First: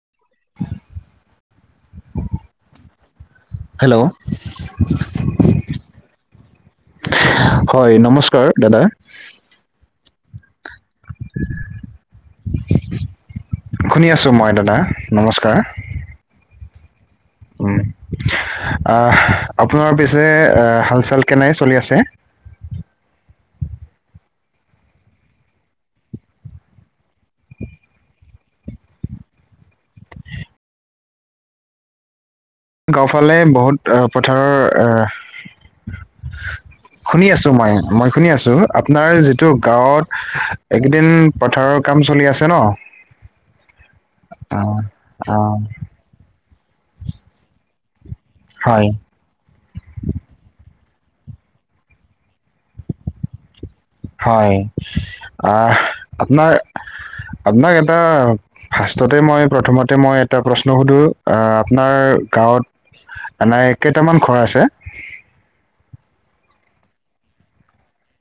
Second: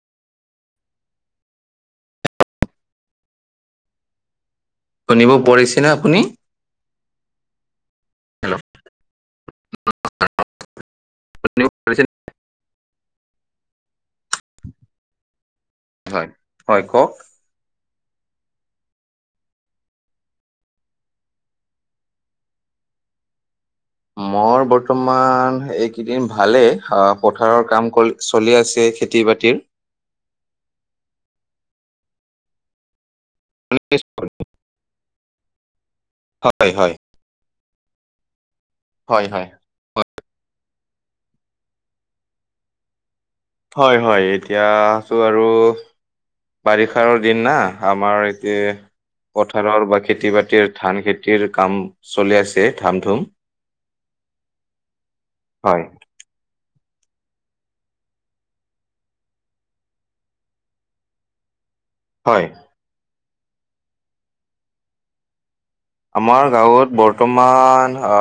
[unintelligible] Hello! শুনিব পৰিছেনে আপুনি? হয়, নমস্কাৰ দাদা। কঁকয় কঁ' [unintelligible] গুদ নিয়োগ হৈছেনে? শুনি আছোঁ মই দাদা, নমস্কাৰ। হয়, হ'য় কওক। [unintelligible] আপোনাৰ পিছে হাল-চাল কেনাই চলি আছে? মোৰ বৰ্তমান এইকেইদিন ভালেই। অঁ, পথাৰৰ কাম-কাজ চলি আছে। খেতি-বাতিৰ [inaudible] গাওঁ ফালে বহুত পথাৰৰ, হয়, হয়, শুনি আছো মই। মই শুনি আছো, আপোনাৰ হয়, হয়। যিটো গাঁৱত এইকেইদিন পথাৰৰ কাম চলি আছে ন'। হ'য়, হ'য় আহ, এতিয়াটো আৰু আহ, বাৰিষাৰ দিন না। আ মাৰ এতি হয় পথাৰৰ বা খেতি-বাতিৰ ধান খেতিৰ কাম চলি আছে ধাম-ধূম। হ'য়, আহ হয়, আপোনাৰ আপনাক এটা ফাৰ্ষ্টতে মই প্ৰথমতে মই এটা প্ৰশ্ন সুধো। আহ আপোনাৰ হয় গাঁৱত আনাই কেইটামান ঘৰ আছে? আমাৰ গাঁৱত বৰ্তমান আ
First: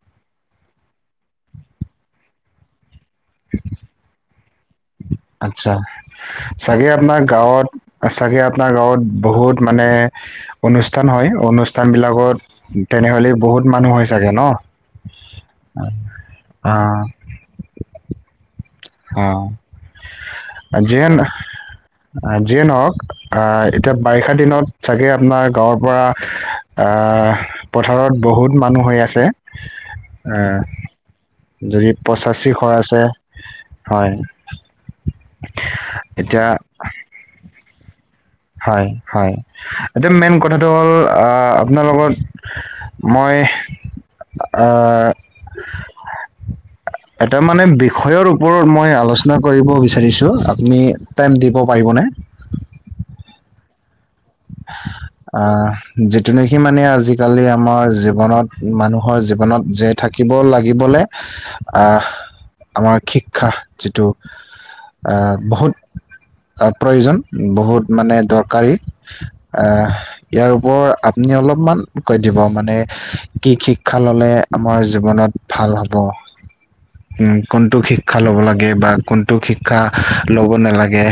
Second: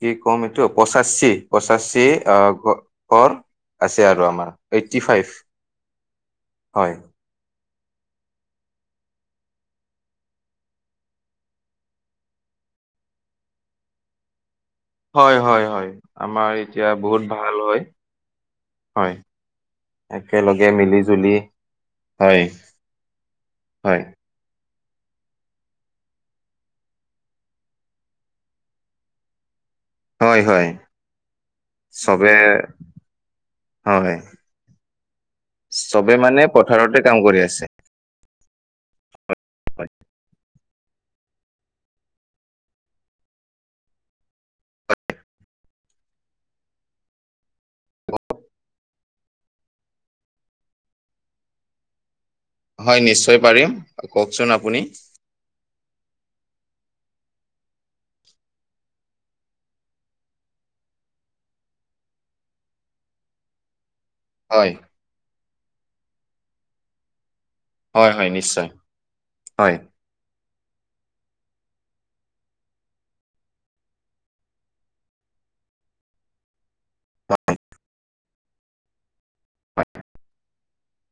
কি কম এইটো, পঁচাচি, পঁচাচি আ ঘৰ আছে আৰু আমাৰ। এইট্টি ফাইভ আত্ছা, চাগে হয়। আপোনাৰ গাঁৱত চাগে আপোনাৰ গাঁৱত বহুত মানে অনুষ্ঠান হ'য়। অনুষ্ঠান বিলাকত তেনেহ'লে বহুত মানুহ হ'য় চাগে ন'? হ'য়-হয়-হয়। আমাৰ অ এতিয়া বহুত ভাল হ'য়। হয় অঁ। একেলগে মিলি যিয়েন, জুলি হয় যিয়ে নহওক আঁ এতিয়া হয় বাৰিষা দিনত চাগে আপোনাৰ গাঁৱৰ পৰা, আ পথাৰত বহুত মানুহ হৈ আছে। আ, হয় হয় যদি চবে পচাঁচি ঘৰ আছে হ'য়। চবে মানে, এতিয়া পথাৰতে কাম কৰি আছে। হ'য়, হ'য় এইটো মেইন কথ থাটো হ'ল আ আপোনাৰ লগত মই আ এটা মানে বিষয়ৰ ওপৰত মই আলোচ আলোচনা কৰিব বিচাৰিছোঁ। আপুনি টাইম দিব পাৰিবনে? হয় নিশ্চয় পাৰিম কওকচোন আপুনি আহ যিটো নেকি সি মানে আজিকালি আমাৰ জীৱনত মানুহৰ জীৱনত জীয়াই থাকিব লাগিব [unintelligible] দে আহ আমাৰ শিক্ষা যিটো হয় আহ বহুত প্ৰয়োজন বহুত হয় মানে হয় নিশ্চয় দৰকাৰী হয়। আহ ইয়াৰ ওপৰৰ আপুনি অলপমান কৈ দিব মানে কি শিক্ষা ল'লে আমাৰ জীৱনত ভাল হ'ব উম কোনটো শিক্ষা লব লাগে বা কোনটো শিক্ষা ল'ব নালাগে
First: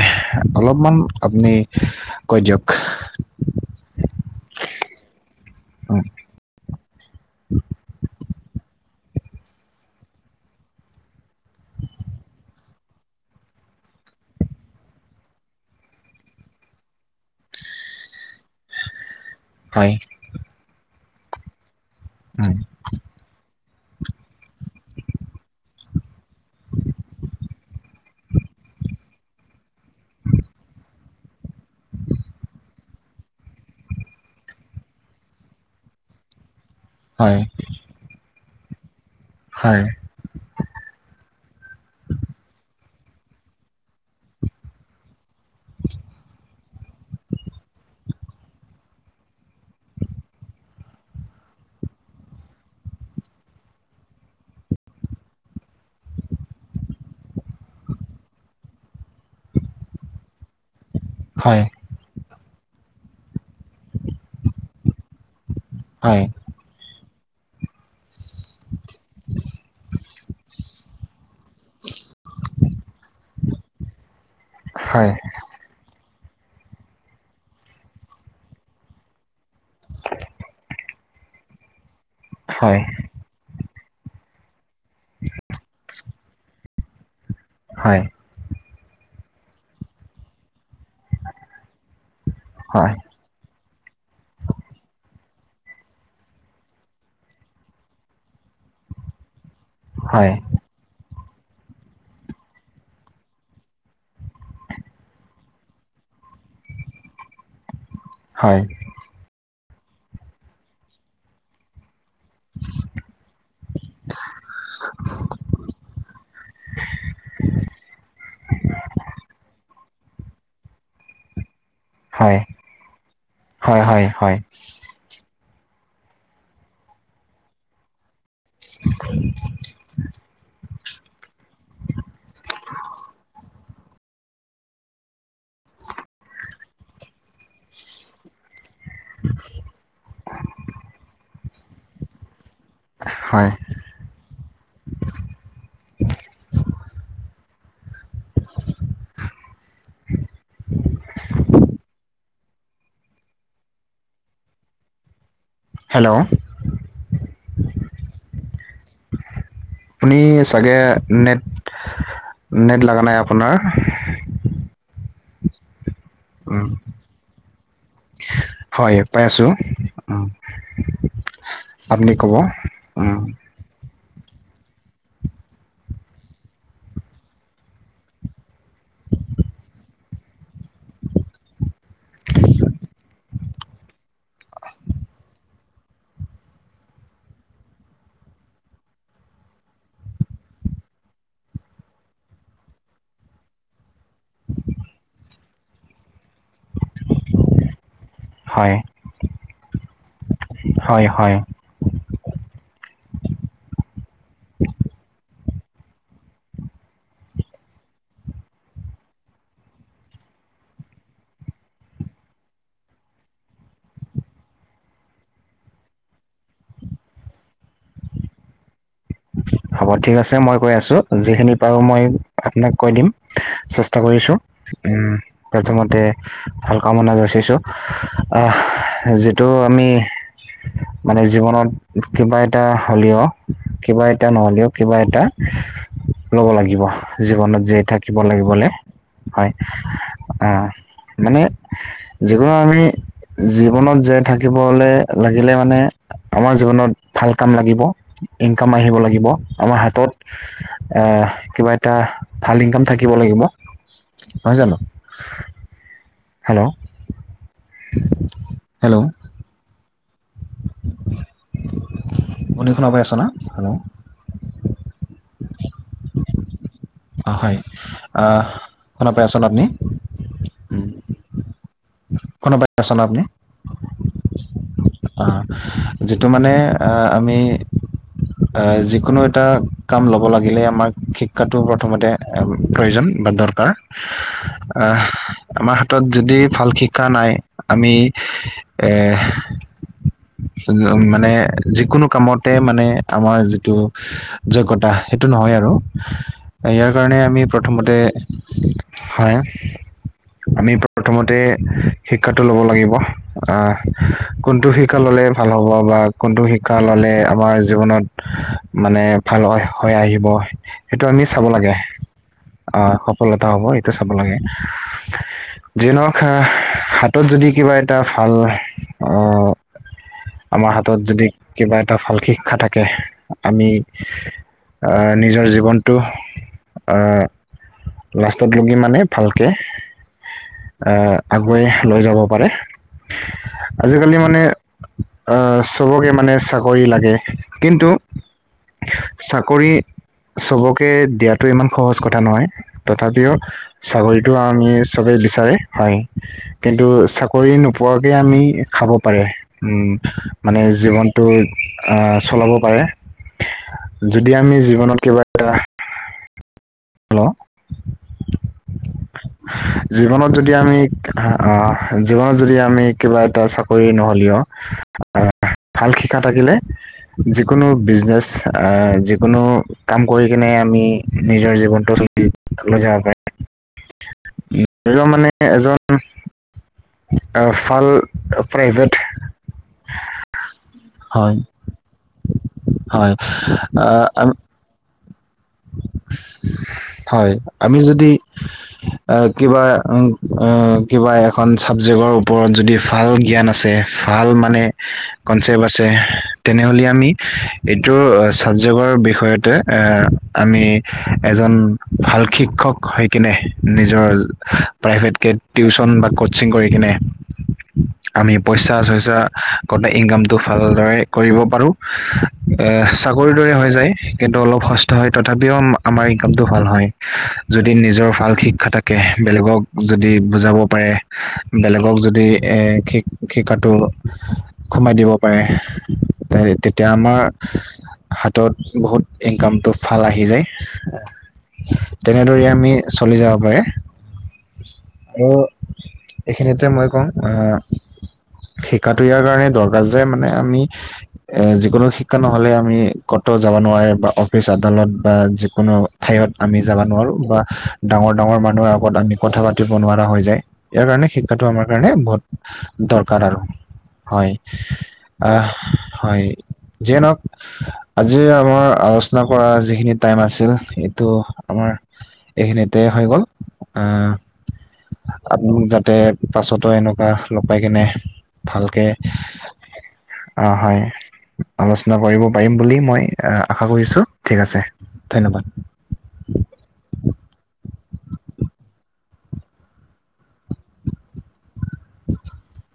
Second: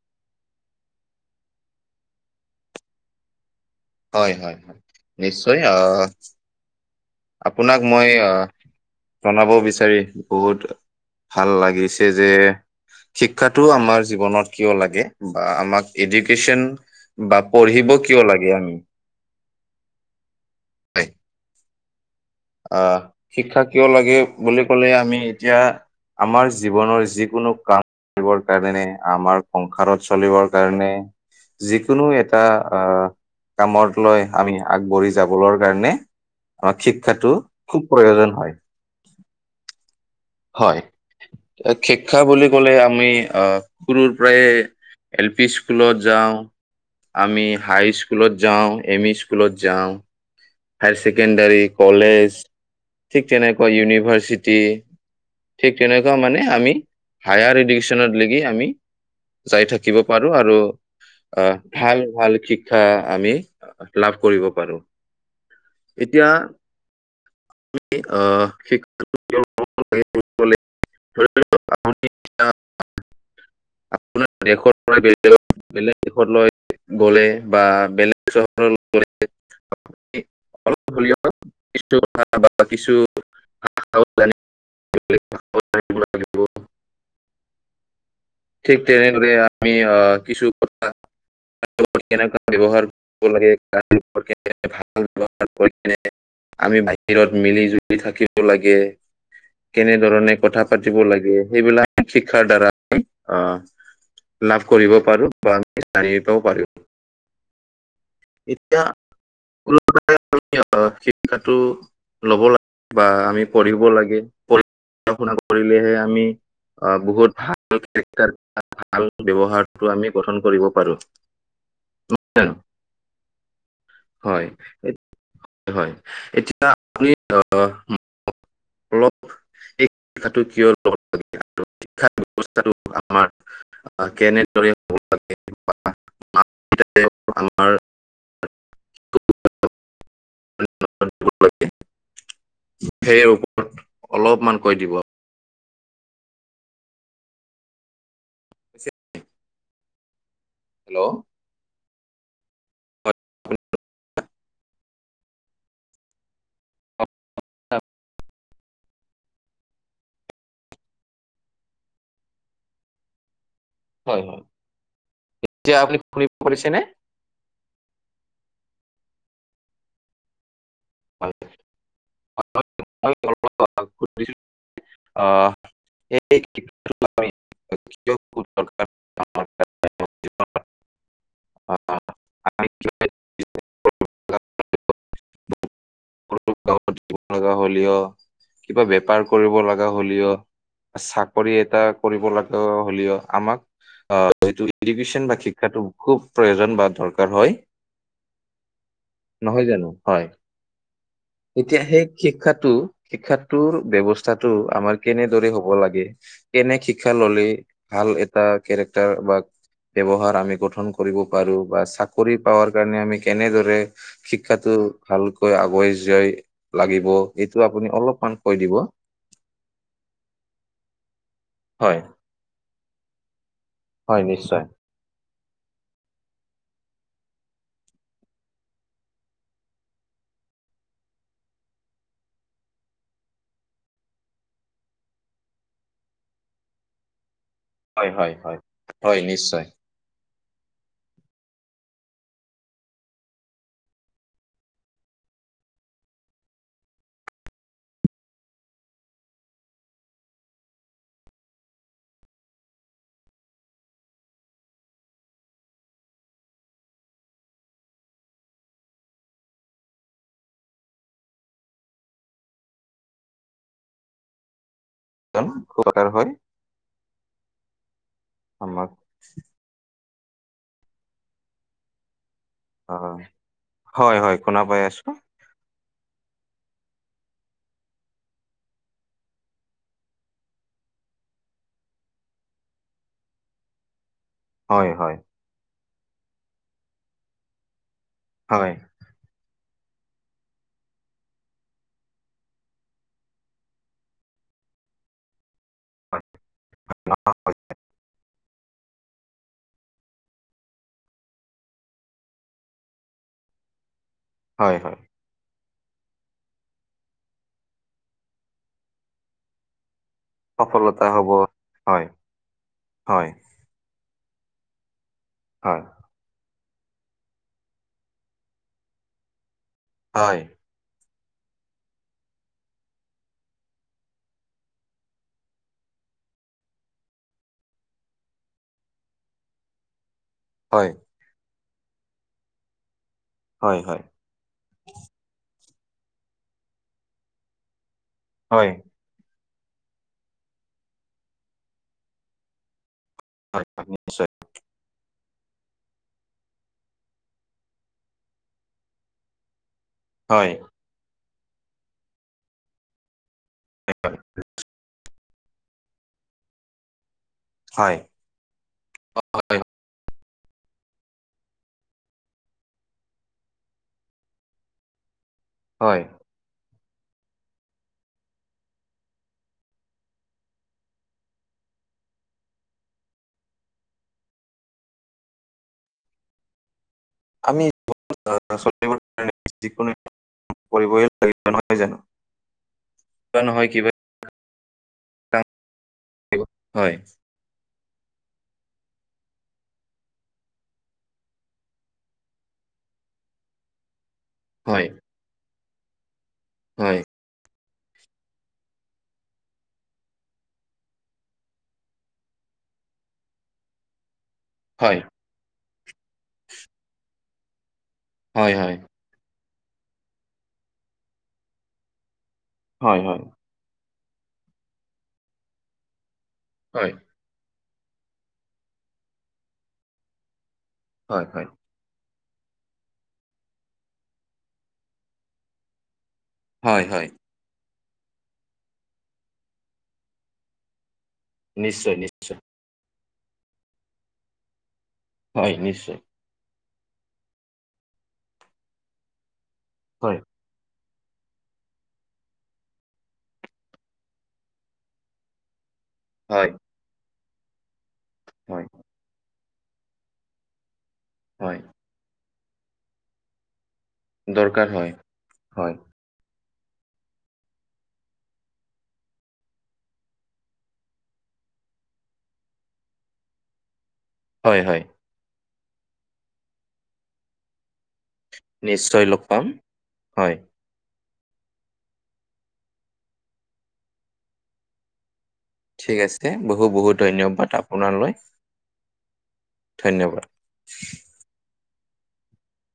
অলপমান আপুনি কৈ দিয়ক। হয়-হয়-হয়, নিশ্চয় আ উম, আপোনাক মই আ জনাব বিচাৰি বহুত ভাল লাগিছে যে। শিক্ষাটো আমাৰ জীৱনত কিয় লাগে বা আমাক এডুকেচন বা পঢ়িব কিয় লাগে আমি? হয় হয় [unintelligible] উম, অ শিক্ষা কিয় লাগে বুলি ক'লে আমি এতিয়া আমাৰ জীৱনৰ যিকোনো কাম কৰিবৰ কাৰণে আমাৰ সংসাৰত চলিবৰ কাৰণে যিকোনো এটা আহ কামত লৈ আমি আগবাঢ়ি যাবলৈ কাৰণে আমাক [unintelligible] শিক্ষাটো হয়, খুব প্ৰয়োজন হয়। [unintelligible] হয়, হয় শিক্ষা বুলি ক'লে আমি আহ সৰুৰ পৰাই এ এল পি স্কুলত যাওঁ। আমি হাইস্কুলত যাওঁ, এম ই স্কুলত যাওঁ। হায়াৰ ছেকেণ্ডাৰী কলেজ ঠিক তেনেকুৱা ইউনিভাৰ্চিটি ঠিক তেনেকুৱা মানে আমি হায়াৰ এডুকেশ্যনত লৈকে আমি [unintelligible] যাই থাকিব পাৰো আৰু [unintelligible] আহ হয়, ভাল-ভাল শিক্ষা আমি লাভ কৰিব পাৰোঁ। [unintelligible] হয়, এতিয়া আ আহ শিক্ষা [unintelligible] ধ আ [unintelligible] [inaudible] এ পৰাে হয়, বেলেগক বেলেগ [unintelligible] দেশলৈ গ'লে বা বেলেগ চহৰলৈ গলে [unintelligible] [unintelligible] কিছু কথা বা হয়, হয়, কিছু আও জান [unintelligible] [inaudible] লাগিব [unintelligible] হয় ঠিক তেনেদৰে আমি কিছু কথা [unintelligible] [unintelligible] কেনেকুৱা ব্যৱহাৰ হয়, লাগে [unintelligible] আমি বাহিৰত মিলি জুলি থাকিব লাগে, হয়, কেনেধৰণে কথা পাতিব লাগে [unintelligible] [unintelligible] গে সেইবিলাক শিক্ষাৰ দ্বাৰাই অ [unintelligible] লাভ কৰিব পাৰো বা আমি জানিব পাৰো [unintelligible] হয়, এতিয়া আমি আহ শিক্ষাটো [unintelligible] ল'ব লাগে বা আমি পঢ়িব লাগে [unintelligible] পঢ়া-শুনা কৰিলেহে আমি অ বহুত ভাল কে্টাৰ ভাল ব্যৱহাৰ [unintelligible] টো আমি গঠন কৰিব পাৰোঁ হয়। হয়-হয়-হয় হয় [unintelligible] হয় এতিয়া আপুনি অ [unintelligible] অলপ এই শ্ষাটো কিয় শিক্ষা ব্যৱস্থাটো আমাৰ কেনেৰে আৰু [unintelligible] [unintelligible] সেই হয়, ওপৰত অলপমান কৈ দিব। [unintelligible] হেল্ল' [inaudible] হেল্ল' তাত আপুনি চাগে নেট নেট লগা নাই আপোনাৰ হয় এতিয়া আপুনি উম, শুনিছেনে হয় পাই আছো উ আপুনি কব অ [unintelligible] অ [unintelligible] আ মৰ জীৱন গা হলি অ কিবা বেপাৰ কৰিব লগা হ'লেও চাকৰি এটা কৰিব লাগে হ'লেও আমাক অ এইটো ইডুকেশ্যন বা শিক্ষাটো খুব প্ৰয়োজন বা দৰকাৰ হয়। হয়, নহয় জানো হয় হয়, হয়, এতিয়া সেই শিক্ষাটো শিক্ষাটোৰ ব্যৱস্থাটো আমাৰ কেনে- হব লাগে এনে শিক্ষা ললে ভাল এটা কেৰেক্টাৰ বা ব্যৱহাৰ আমি গঠন কৰিব পাৰো বা চাকৰি পাৰ কাৰণে আমি কেনেদৰে শিক্ষাতো- ভক আগুৱাই যা লাগিব সটো আপুনি অলপ কৈ দিব। হ'ব ঠিক আছে মই কৈ আছো যিখিনি পাৰো হয়। মই আপোনাক কৈ দিম- চেষ্টা হয় কৰিছোঁ। নিশ্চয়। প্ৰথমতে ভাল কামনা যচিছো আহ যিটো আমি মানে জীৱনত কিবা এটা হ'লেও কিবা এটা নহলেও কিবা এটা ল'ব লাগিব। জীৱনত জ হয়, থাকিব হয়, হয়, লাগিবলৈ হয়। নিশ্চয়। আহ মানে যিকোনো আমি- জীৱনত জীয়াই থাকিবলে লাগিলে মানে আমাৰ জীৱনত ভাল কাম লাগিব। ইনকাম আহিব লাগিব আমাৰ হাতত এ কিবা এটা ভাল ইনকাম থাকিব লাগিব। লাগিব নহয় জানো হেল্ল' হেল্ল' অ খনৰ বাই আচনা হল' খুব আকাৰ হয় অ হয় আহ আমাক শুনা পাই আচা ন আপুনি। শুনা পাই অ আছেনে আপুনি হয় হয় শুনা পাই আছো। অ যিটো মানে আমি আহ যিকোনো এটা কাম লব লাগিলে আমাক শিক্ষাটো প্ৰথমতে প্ৰয়োজন- বা দৰকাৰ হয়, হয়, আমাৰ হাতত যদি ভাল শিক্ষা নাই আমি হয়, এ উ মানে যিকোনো কামতে মানে আমাৰ যিটো যোগ্যতা সেইটো নহয় আৰু- ইয়াৰ কাৰণে আমি হয়, প্ৰথমতে হয়। আমি প্ৰথমতে শিক্ষাটো লব লাগিব আহ কোনটো হয় হয় শিকা ললে ভাল হ'ব বা কোনটো শিক্ষা ললে আমাৰ জীৱনত মানে ভাল হৈ আহিব। সেইটো সফলতা আমি হ'ব। চাব লাগে হয়, অ হয়, সফলতা হ'ব সেইটো চাব লাগে। হয়, জনক হাতত যদি কিবা এটা ভাল অহ। হয়, আমাৰ হাতত যদি কিবা এটা ভাল শিক্ষা থাকে আমি। নিজৰ জীৱনটো অ লাষ্টত লগি মানে ভালকে। হয়, আহ আগুৱাই লৈ যাব পাৰে হয়, হয়, হয়। আজিকালি মানে। অহ চবকে মানে চাকৰি লাগে। কিন্তু হয়। কৰি চবকে দিয়াটো ইমান সহজ কথা নহয়। তথাপিও হয় নিশ্চয় চাকৰিতটো আমি চবেই লচ। হয় কিন্তু চাকৰি নোপোৱাকে আমি খাব পাৰে। উম হয়, মানে জীৱনটো আহ চলাব পাৰে। যদি আমি জীৱনত কিবা এটা। হেল্ল'। হয়, হয়, জীৱনত যদি আমি জীৱনত যদি আমি কিবা এটা চাকৰি নহ'লেও। অহ ভাল হয়। শিকা থাকিলে। যিকোনো বিজনেচ আহ যিকোনো কাম কৰি কিনে আমি নিজৰ জীৱনটো। মানে এজন। [unintelligible] ফাল প্ৰাইভেট। যোন কৰিবাগ হয় নহয় জানো হয় কিবা নহয় কিবা। [unintelligible] [inaudible] হয়। [unintelligible] আমি যদি কিবা কিবা এখন চাবজেক্টৰ ওপৰত। যদি ভাল জ্ঞান আছে। ভাল মানে হয়, কনচেপ্ট আছে তেনেহ'লে হয়, আমি এইটো ছাবজেকৰ বিষয়তে আ আমি এজন ভাল শিক্ষক হৈ কিনে নিজৰ হয়, প্ৰাইভেটকে টিউচন বা কতচিং কৰি কিনে আমি হয়, হয়, পইচা-চইচা গটে ইনকামটো ভালদৰে কৰিব পাৰো। আ হয়, হয়, হয়, চাকৰিৰ দৰে হৈ যায়। কিন্তু অলপ সস্তা হয়। তথাপিও আম আমাৰ টো ভাল হয়। যদি নিজৰ ভাল শিক্ষা থাকে। বেলেগক যদি বুজাব পাৰে, হয়, হয়। বেলেগক যদি শিক শিক্ষাটো সোমাই দিব পাৰে। হয় তেতিয়া হয় আমাৰ হাতত বহুত ইনকামটো ভাল আহি যায়। নিশ্চয়, নিশ্চয়। তেনেদৰে আমি চলি যাব পাৰে। আৰু হয়, নিশ্চয়। এইখিনিতে মই কওঁ আহ শিকাটো ইয়াৰ কাৰণে দৰকাৰ যে হয় মানে আমি এ যিকোনো শিক্ষা নহলে আমি কতও যাব নোৱাৰে বা অফিচ আদালত বা যিকোনো ঠাইত হয় আমি যাব নোৱাৰো বা ডাঙৰ-ডাঙৰ হয় মানুহৰ আগত আমি কথা পাতিব নোৱাৰা হৈ যায়। ইয়াৰ কাৰণে শিক্ষাটো হয় আমাৰ কাৰণে বহুত দৰকাৰ আৰু। হয়, আহ হয়। যিয়ে নক আজি আমাৰ আলোচনা কৰা যিখিনি টাইম আছিল এইটো আমাৰ এইখিনিতে হৈ গ'ল। আ হয়, হয়। আপোক যাতে পাছতো এনেকুৱা লগাই কিনে ভালকে, নিশ্চয় লগ পাম অ হয়। আলোচনা কৰিব পাৰিম বুলি মই আশা কৰিছো। ঠিক আছে, ধন্যবাদ। ঠিক আছে। বহু বহুত ধন্যবাদ আপোনালৈ। ধন্যবাদ। [inaudible]